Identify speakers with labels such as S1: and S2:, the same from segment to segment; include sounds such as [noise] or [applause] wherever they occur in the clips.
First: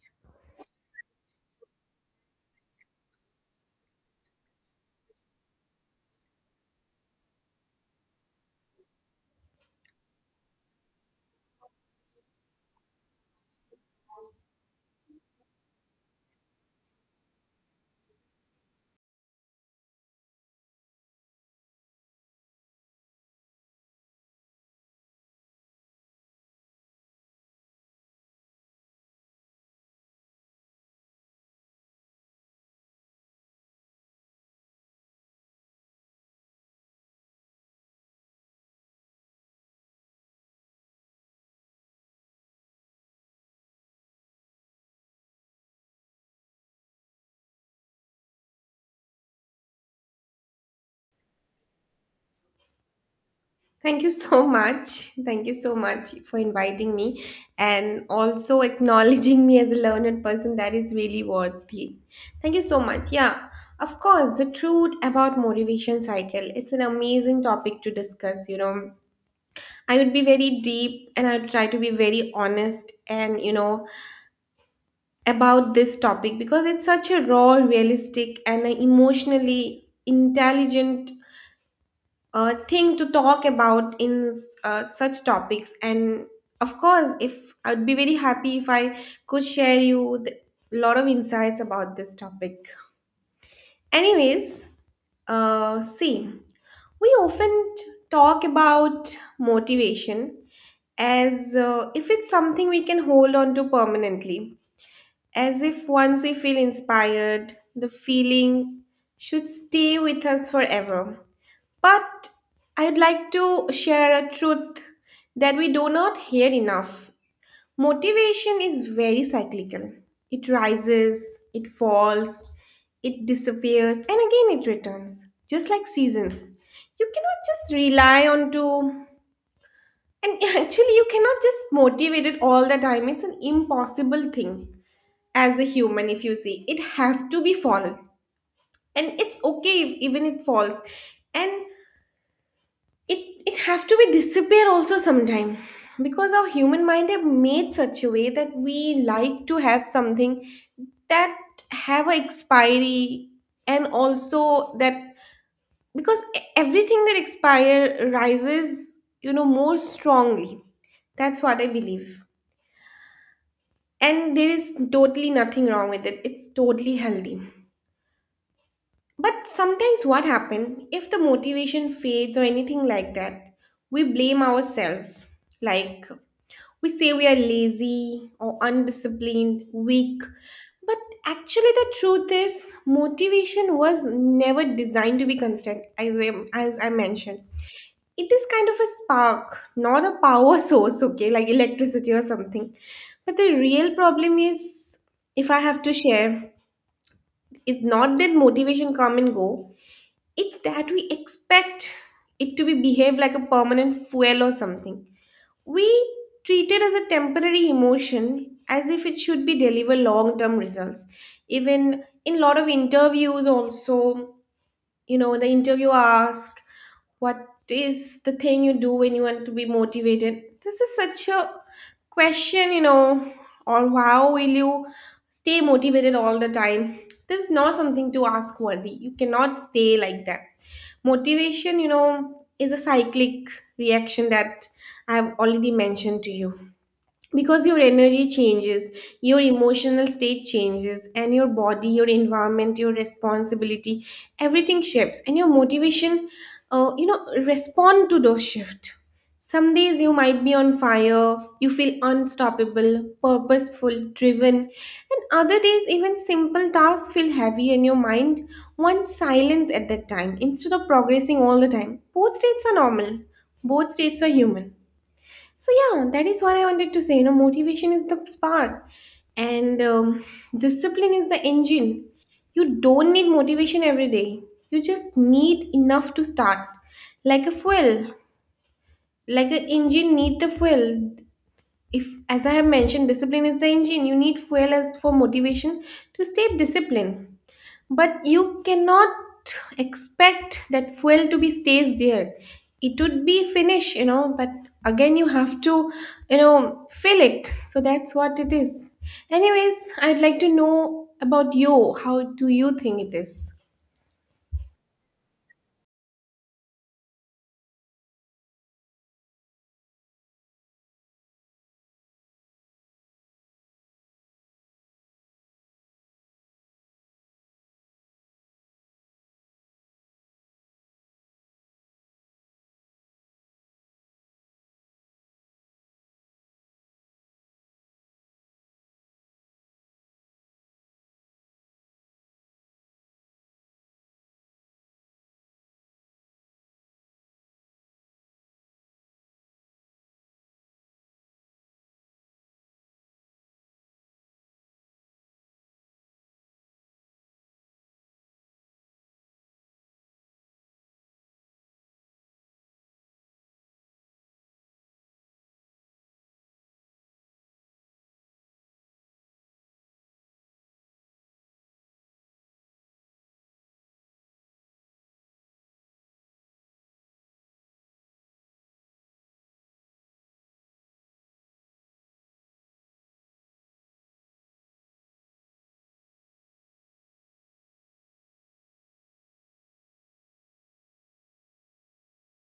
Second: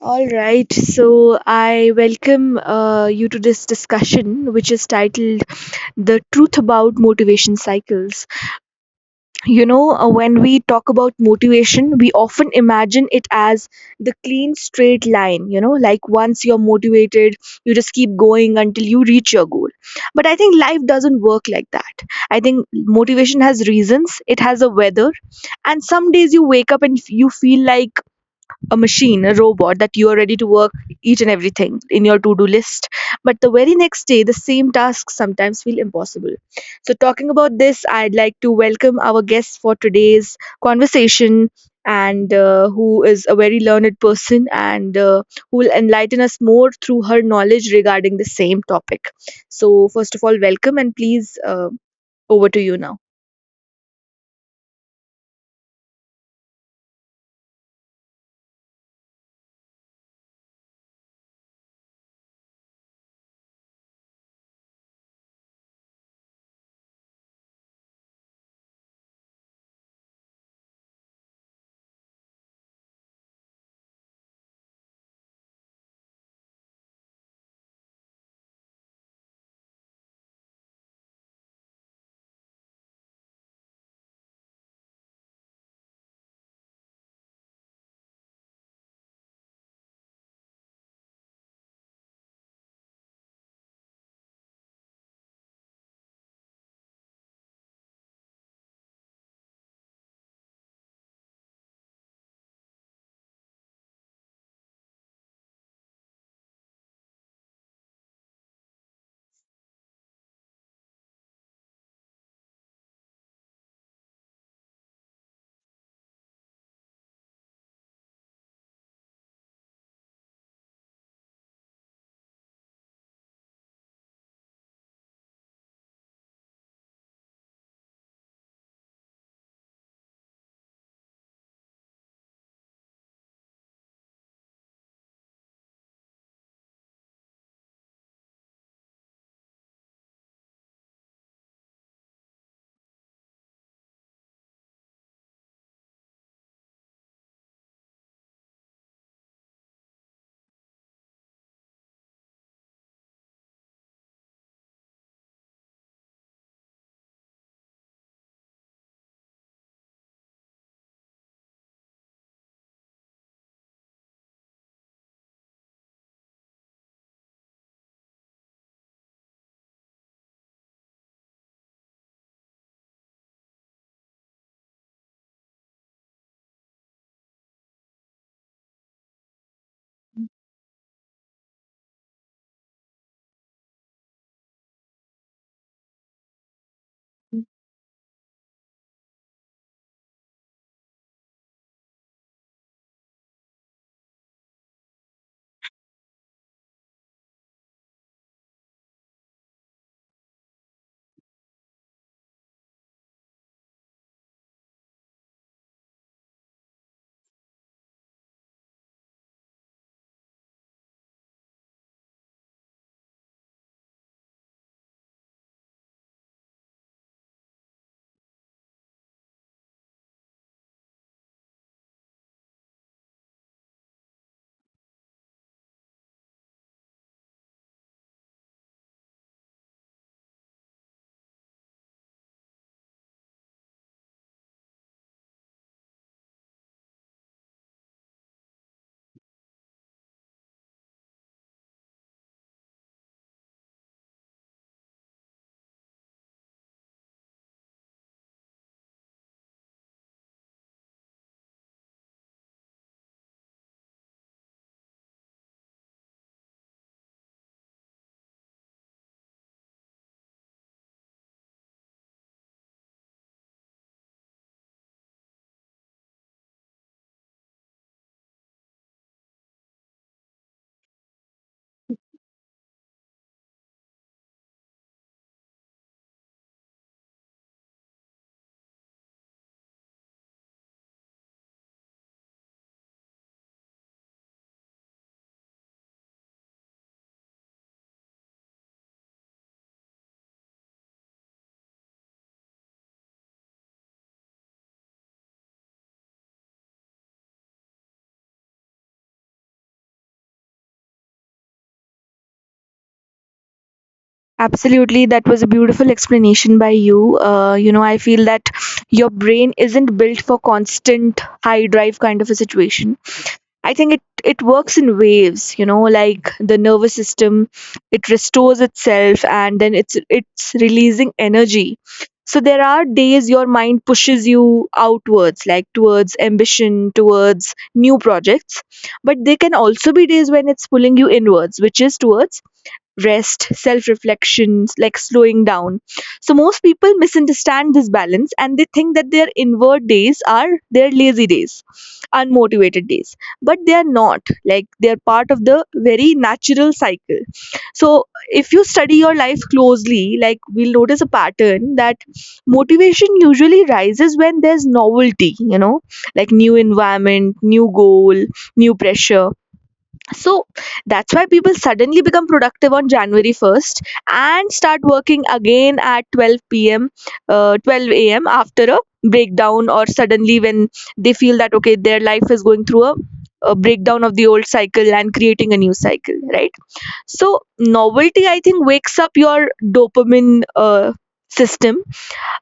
S1: All right, so I welcome you to this discussion, which is titled The Truth About Motivation Cycles. When we talk about motivation, we often imagine it as the clean, straight line, you know, like once you're motivated, you just keep going until you reach your goal. But I think life doesn't work like that. I think motivation has reasons, it has a weather, and some days you wake up and you feel like a machine, a robot that you are ready to work each and everything in your to do list. But the very next day, the same tasks sometimes feel impossible. So, talking about this, I'd like to welcome our guest for today's conversation and who is a very learned person and who will enlighten us more through her knowledge regarding the same topic. So, first of all, welcome and please over to you now.
S2: Thank you so much. Thank you so much for inviting me and also acknowledging me as a learned person. That is really worthy. Thank you so much. Yeah, of course, the truth about motivation cycle. It's an amazing topic to discuss, you know. I would be very deep and I would try to be very honest and, you know, about this topic because it's such a raw, realistic and a emotionally intelligent thing to talk about in such topics, and of course if I'd be very happy if I could share you a lot of insights about this topic. Anyways, see, we often talk about motivation as if it's something we can hold on to permanently, as if once we feel inspired the feeling should stay with us forever. But I'd like to share a truth that we do not hear enough. Motivation is very cyclical. It rises, it falls, it disappears, and again it returns, just like seasons. You cannot just rely on to, and [laughs] actually you cannot just motivate it all the time. It's an impossible thing as a human if you see. It have to be fall. And it's okay if even it falls. And it have to be disappear also sometime, because our human mind have made such a way that we like to have something that have a expiry, and also that because everything that expire rises, you know, more strongly. That's what I believe, and there is totally nothing wrong with it, it's totally healthy. But sometimes what happen if the motivation fades or anything like that, we blame ourselves, like, we say we are lazy or undisciplined, weak. But actually, the truth is, motivation was never designed to be constant, as, we, as I mentioned. It is kind of a spark, not a power [laughs] source, okay, like electricity or something. But the real problem is, if I have to share, it's not that motivation come and go, it's that we expect it to be behave like a permanent fuel or something. We treat it as a temporary emotion as if it should be deliver long term results. Even in lot of interviews also, you know, the interview asks, what is the thing you do when you want to be motivated? This is such a question, you know. Or how will you stay motivated all the time? This is not something to ask worthy, you cannot stay like that. Motivation, you know, is a cyclic reaction that I have already mentioned to you, because your energy changes, your emotional state changes, and your body, your environment, your responsibility, everything shifts, and your motivation, you know, respond to those shifts. Some days you might be on fire, you feel unstoppable, purposeful, driven, and other days even simple tasks feel heavy and your mind wants silence at that time. Instead of progressing all the time, both states are normal, both states are human. So yeah, that is what I wanted to say. You know, motivation is the spark, and discipline is the engine. You don't need motivation every day. You just need enough to start, like a fuel, like an engine need the fuel. If, as I have mentioned, discipline is the engine. You need fuel as for motivation to stay disciplined, but you cannot expect that fuel to be stays there, it would be finished, you know. But again you have to, you know, fill it. So that's what it is. Anyways, I'd like to know about you, how do you think it is?
S1: Absolutely, that was a beautiful explanation by you. You know, I feel that your brain isn't built for constant high drive kind of a situation. I think it works in waves. You know, like the nervous system, it restores itself and then it's releasing energy. So there are days your mind pushes you outwards, like towards ambition, towards new projects. But there can also be days when it's pulling you inwards, which is towards rest, self reflections, like slowing down. So, most people misunderstand this balance and they think that their inward days are their lazy days, unmotivated days. But they are not. Like, they are part of the very natural cycle. So, if you study your life closely, like, we'll notice a pattern that motivation usually rises when there's novelty, you know, like new environment, new goal, new pressure, so that's why people suddenly become productive on January 1st and start working again at 12 p.m., 12 a.m. after a breakdown, or suddenly when they feel that, okay, their life is going through a breakdown of the old cycle and creating a new cycle, right? So, novelty, I think, wakes up your dopamine system,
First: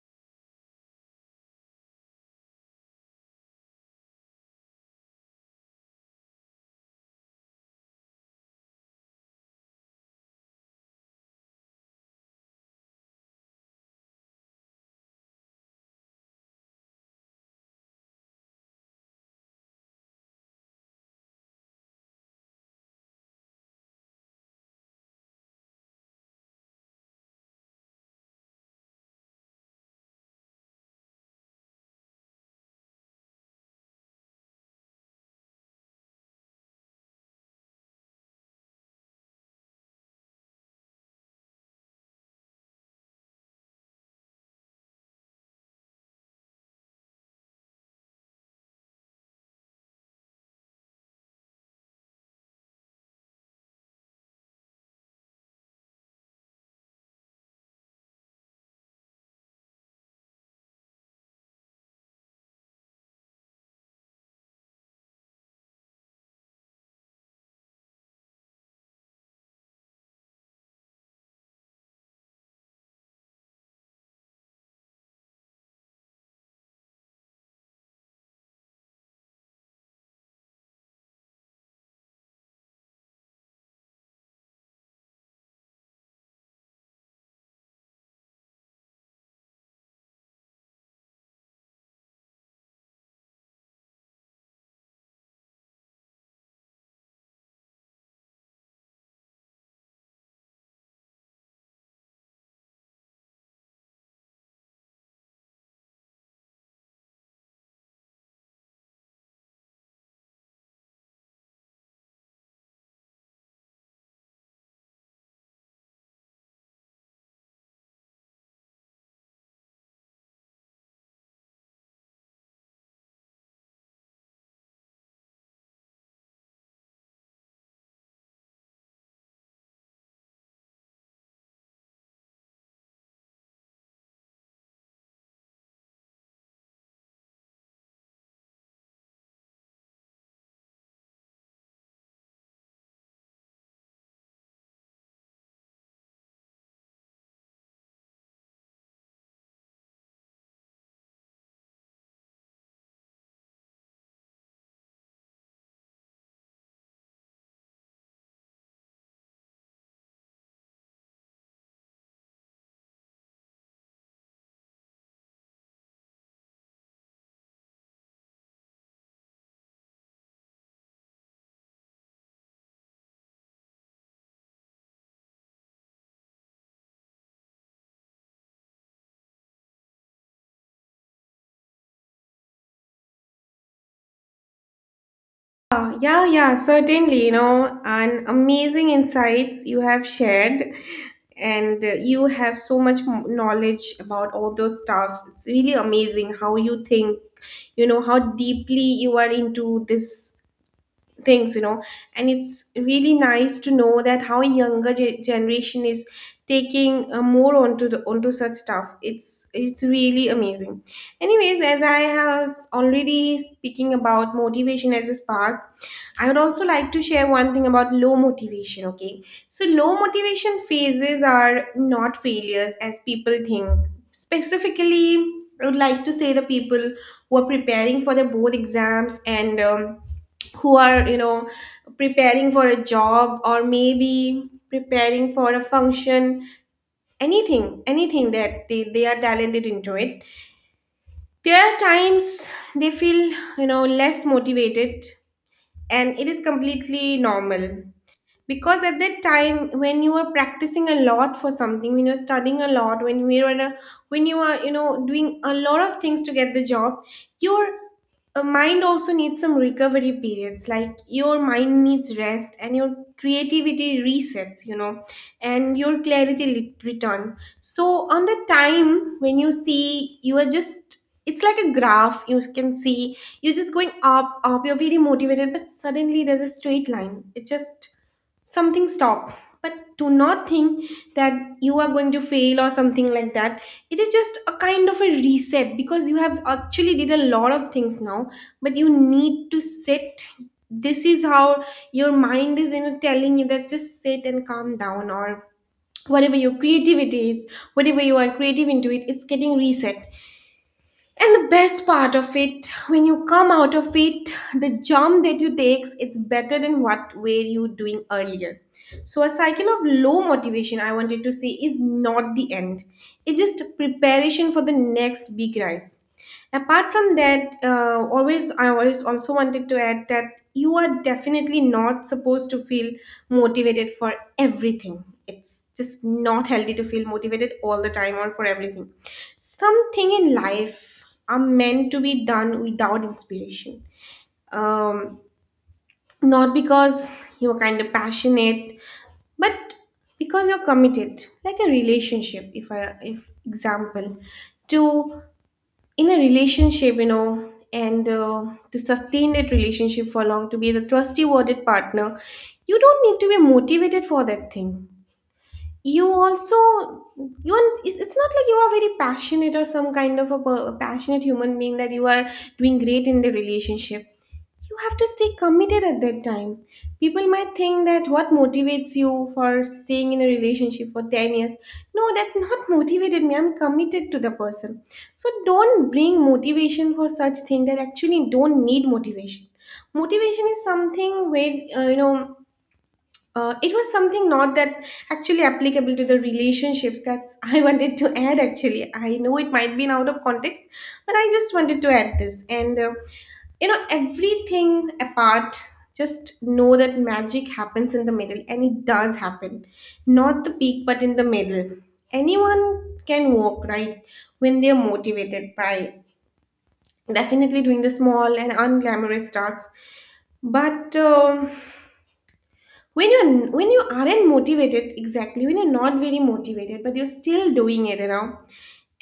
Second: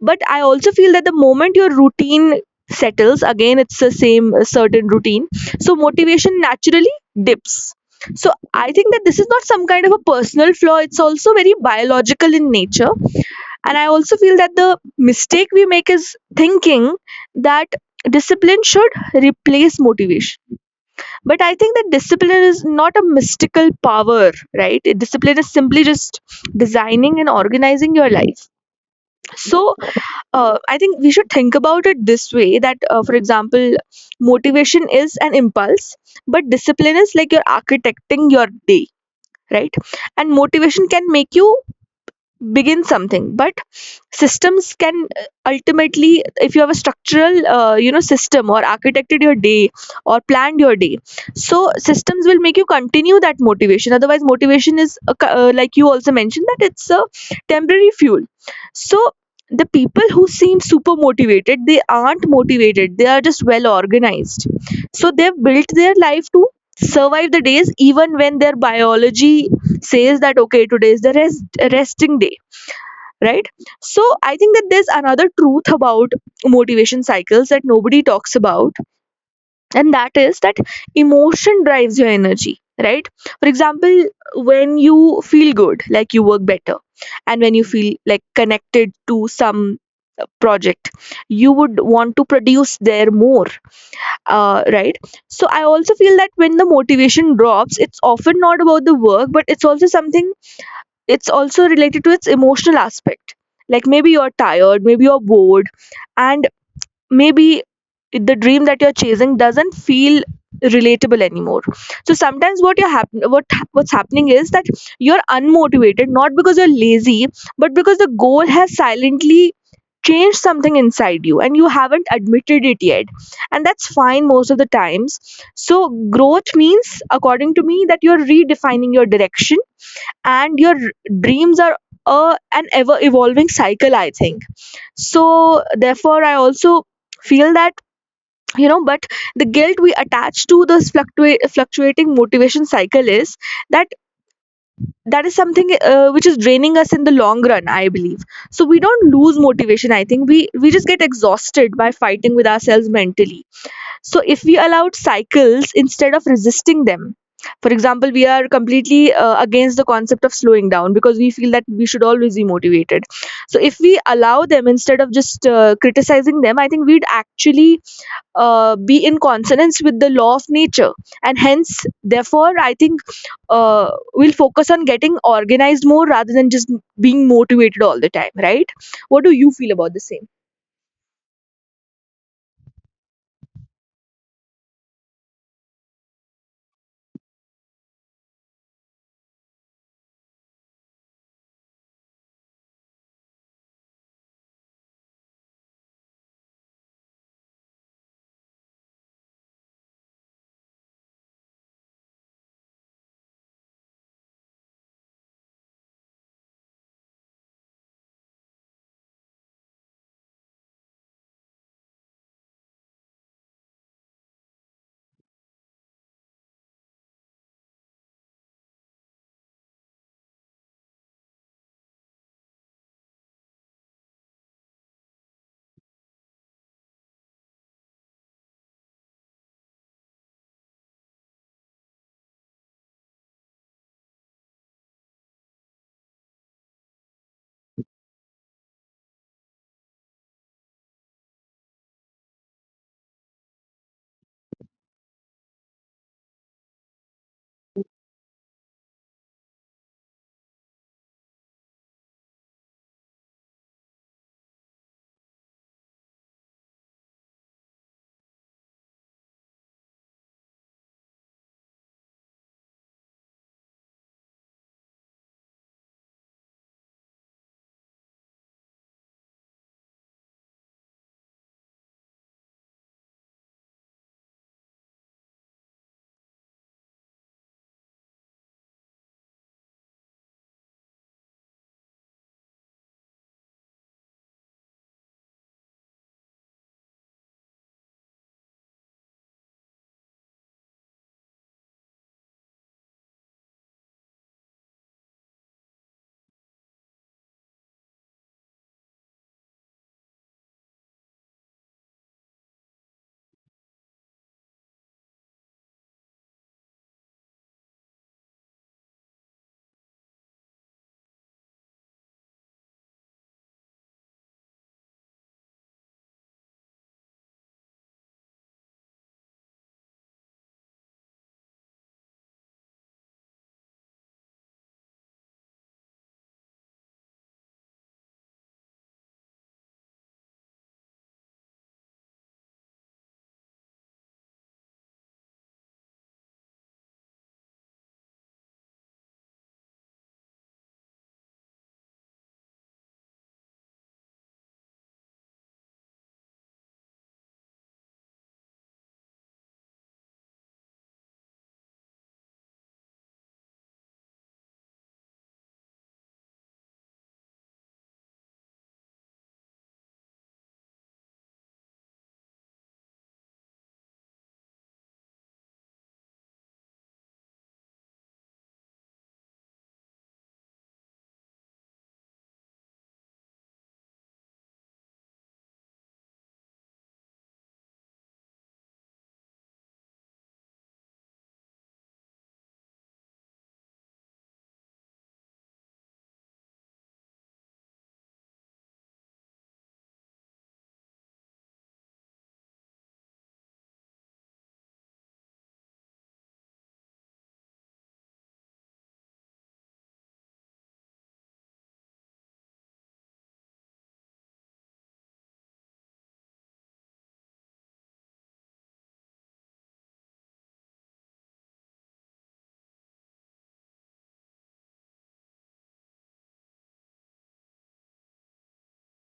S1: but I also feel that the moment your routine settles, again, it's the same certain routine. So motivation naturally dips. So I think that this is not some kind of a personal flaw. It's also very biological in nature. And I also feel that the mistake we make is thinking that discipline should replace motivation. But I think that discipline is not a mystical power, right? Discipline is simply just designing and organizing your life. So I think we should think about it this way that, for example, motivation is an impulse, but discipline is like you're architecting your day, right? And motivation can make you begin something, but systems can ultimately, if you have a structural you know system or architected your day or planned your day, so systems will make you continue that motivation. Otherwise motivation is like you also mentioned that it's a temporary fuel. So the people who seem super motivated, they aren't motivated, they are just well organized. So they've built their life to survive the days even when their biology says that okay, today is the resting day, right? So I think that there's another truth about motivation cycles that nobody talks about, and that is that emotion drives your energy, right? For example, when you feel good, like you work better, and when you feel like connected to some project, you would want to produce there more, right? So I also feel that when the motivation drops, it's often not about the work, but it's also something, it's also related to its emotional aspect. Like maybe you're tired, maybe you're bored, and maybe the dream that you're chasing doesn't feel relatable anymore. So sometimes what's happening is that you're unmotivated not because you're lazy, but because the goal has silently changed something inside you and you haven't admitted it yet. And that's fine most of the times. So growth means, according to me, that you're redefining your direction, and dreams are a an ever evolving cycle, I think. So therefore I also feel that, you know, but the guilt we attach to this fluctuating motivation cycle is that, that is something which is draining us in the long run, I believe. So we don't lose motivation, I think we just get exhausted by fighting with ourselves mentally. So if we allowed cycles instead of resisting them, for example, we are completely against the concept of slowing down because we feel that we should always be motivated. So if we allow them instead of just criticizing them, I think we'd actually be in consonance with the law of nature, and hence, therefore, I think we'll focus on getting organized more rather than just being motivated all the time. Right? What do you feel about the same?
S2: Ah, yeah, yeah, certainly, you know, and amazing insights you have shared, and you have so much knowledge about all those stuffs. It's really amazing how you think, you know, how deeply you are into this things, you know. And it's really nice to know that how younger generation is taking more onto the onto such stuff. It's really amazing. Anyways, as I was already speaking about motivation as a spark, I would also like to share one thing about low motivation, okay. So low motivation phases are not failures as people think. Specifically, I would like to say, the people who are preparing for their board exams, and who are, you know, preparing for a job, or maybe preparing for a function, anything, anything that they are talented into it, there are times they feel, you know, less motivated, and it is completely normal. Because at that time when you are practicing a lot for something, when you're studying a lot, when we are, when you are, you know, doing a lot of things to get the job, your mind also needs some recovery periods. Like your mind needs rest, and your creativity resets, you know, and your clarity return. So on the time when you see you are just, it's like a graph, you can see you're just going up up, you're very motivated, but suddenly there's a straight line, it just something stop. But do not think that you are going to fail or something like that. It is just a kind of a reset, because you have actually did a lot of things now, but you need to sit. This is how your mind is, you know, telling you that just sit and calm down, or whatever your creativity is, whatever you are creative into it, it's getting reset. And the best part of it, when you come out of it, the jump that you take, it's better than what were you doing earlier. So a cycle of low motivation, I wanted to say, is not the end. It's just preparation for the next big rise. Apart from that, always, I always also wanted to add that you are definitely not supposed to feel motivated for everything. It's just not healthy to feel motivated all the time or for everything. Something in life are meant to be done without inspiration, um, not because you're kind of passionate, but because you're committed. Like a relationship, if I, if example, to, in a relationship, you know, and to sustain that relationship for long, to be the trustee worded partner, you don't need to be motivated for that thing. You also, you are, it's not like you are very passionate or some kind of a passionate human being that you are doing great in the relationship. You have to stay committed at that time. People might think that what motivates you for staying in a relationship for 10 years? No, that's not [laughs] motivated me, I'm committed to the person. So don't bring motivation for such thing that actually don't need motivation. Motivation is something where you know, it was something not that actually applicable to the relationships that I [laughs] wanted to add. Actually, I know it might be out of context, but I just wanted to add this. And you know, everything apart, just know that magic happens in the middle, and it does happen, not the peak, but in the middle. Anyone can walk right when they're motivated, by definitely doing the small and unglamorous tasks. But, when you're, when you aren't motivated, exactly, when you're not very motivated but you're still doing it, you know,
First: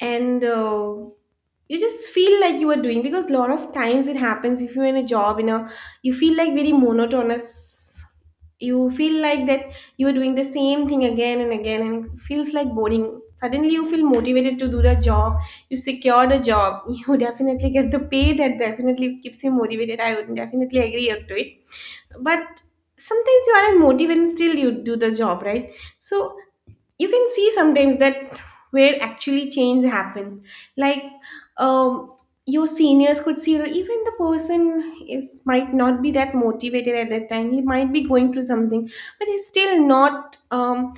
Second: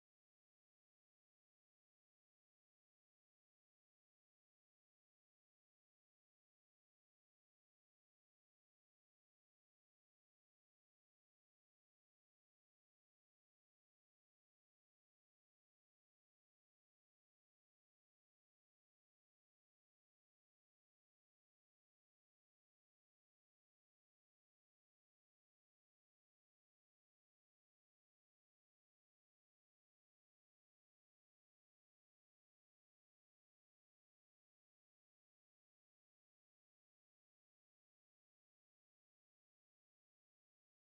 S2: and you just feel like you are doing, because a lot of times it happens, if you're in a job, you know, you feel like very monotonous, you feel like that you are doing the same thing again and again and it feels like boring. Suddenly you feel motivated to do the job, you secure the job, [laughs] you definitely get the pay, that definitely keeps you motivated, I would definitely agree up to it. But sometimes you aren't motivated and still you do the job, right? So you can see sometimes that where actually change happens. Like, um your seniors could see that even the person is might not be that motivated at that time, he might be going through something, but he's still not,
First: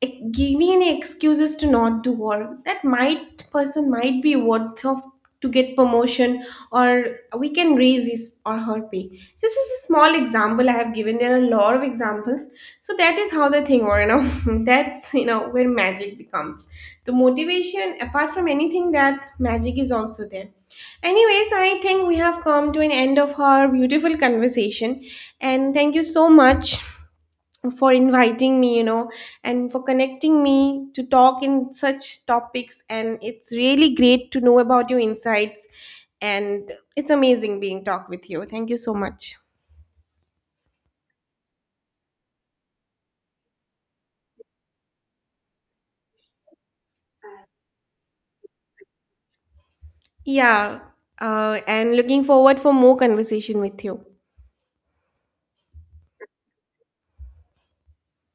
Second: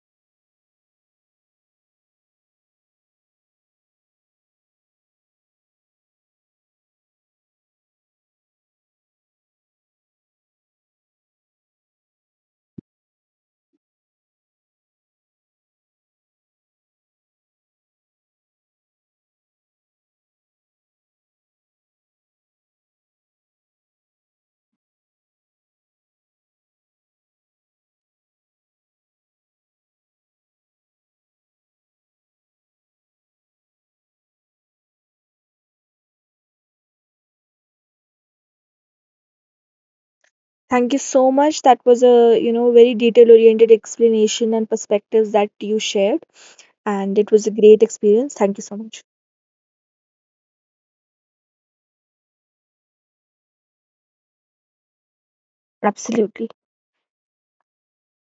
S2: giving any excuses to not do work. That might person might be worth of to get promotion, or we can raise his or her pay. This is a small example I have given, there are a lot of examples. So that is how the thing, or you know, [laughs] that's, you know, where magic becomes. The motivation apart from anything, that magic is also there. Anyways, I think we have come to an end of our beautiful conversation, and thank you so much for inviting me, you know, and for connecting me to talk in such topics. And it's really great to know about your insights, and it's amazing being talk with you. Thank you so much.
S1: Thank you so much. That was a, you know, very detail-oriented explanation and perspectives that you shared, and it was a great experience. Thank you so much.
S2: Yeah, and looking forward for more conversation with you.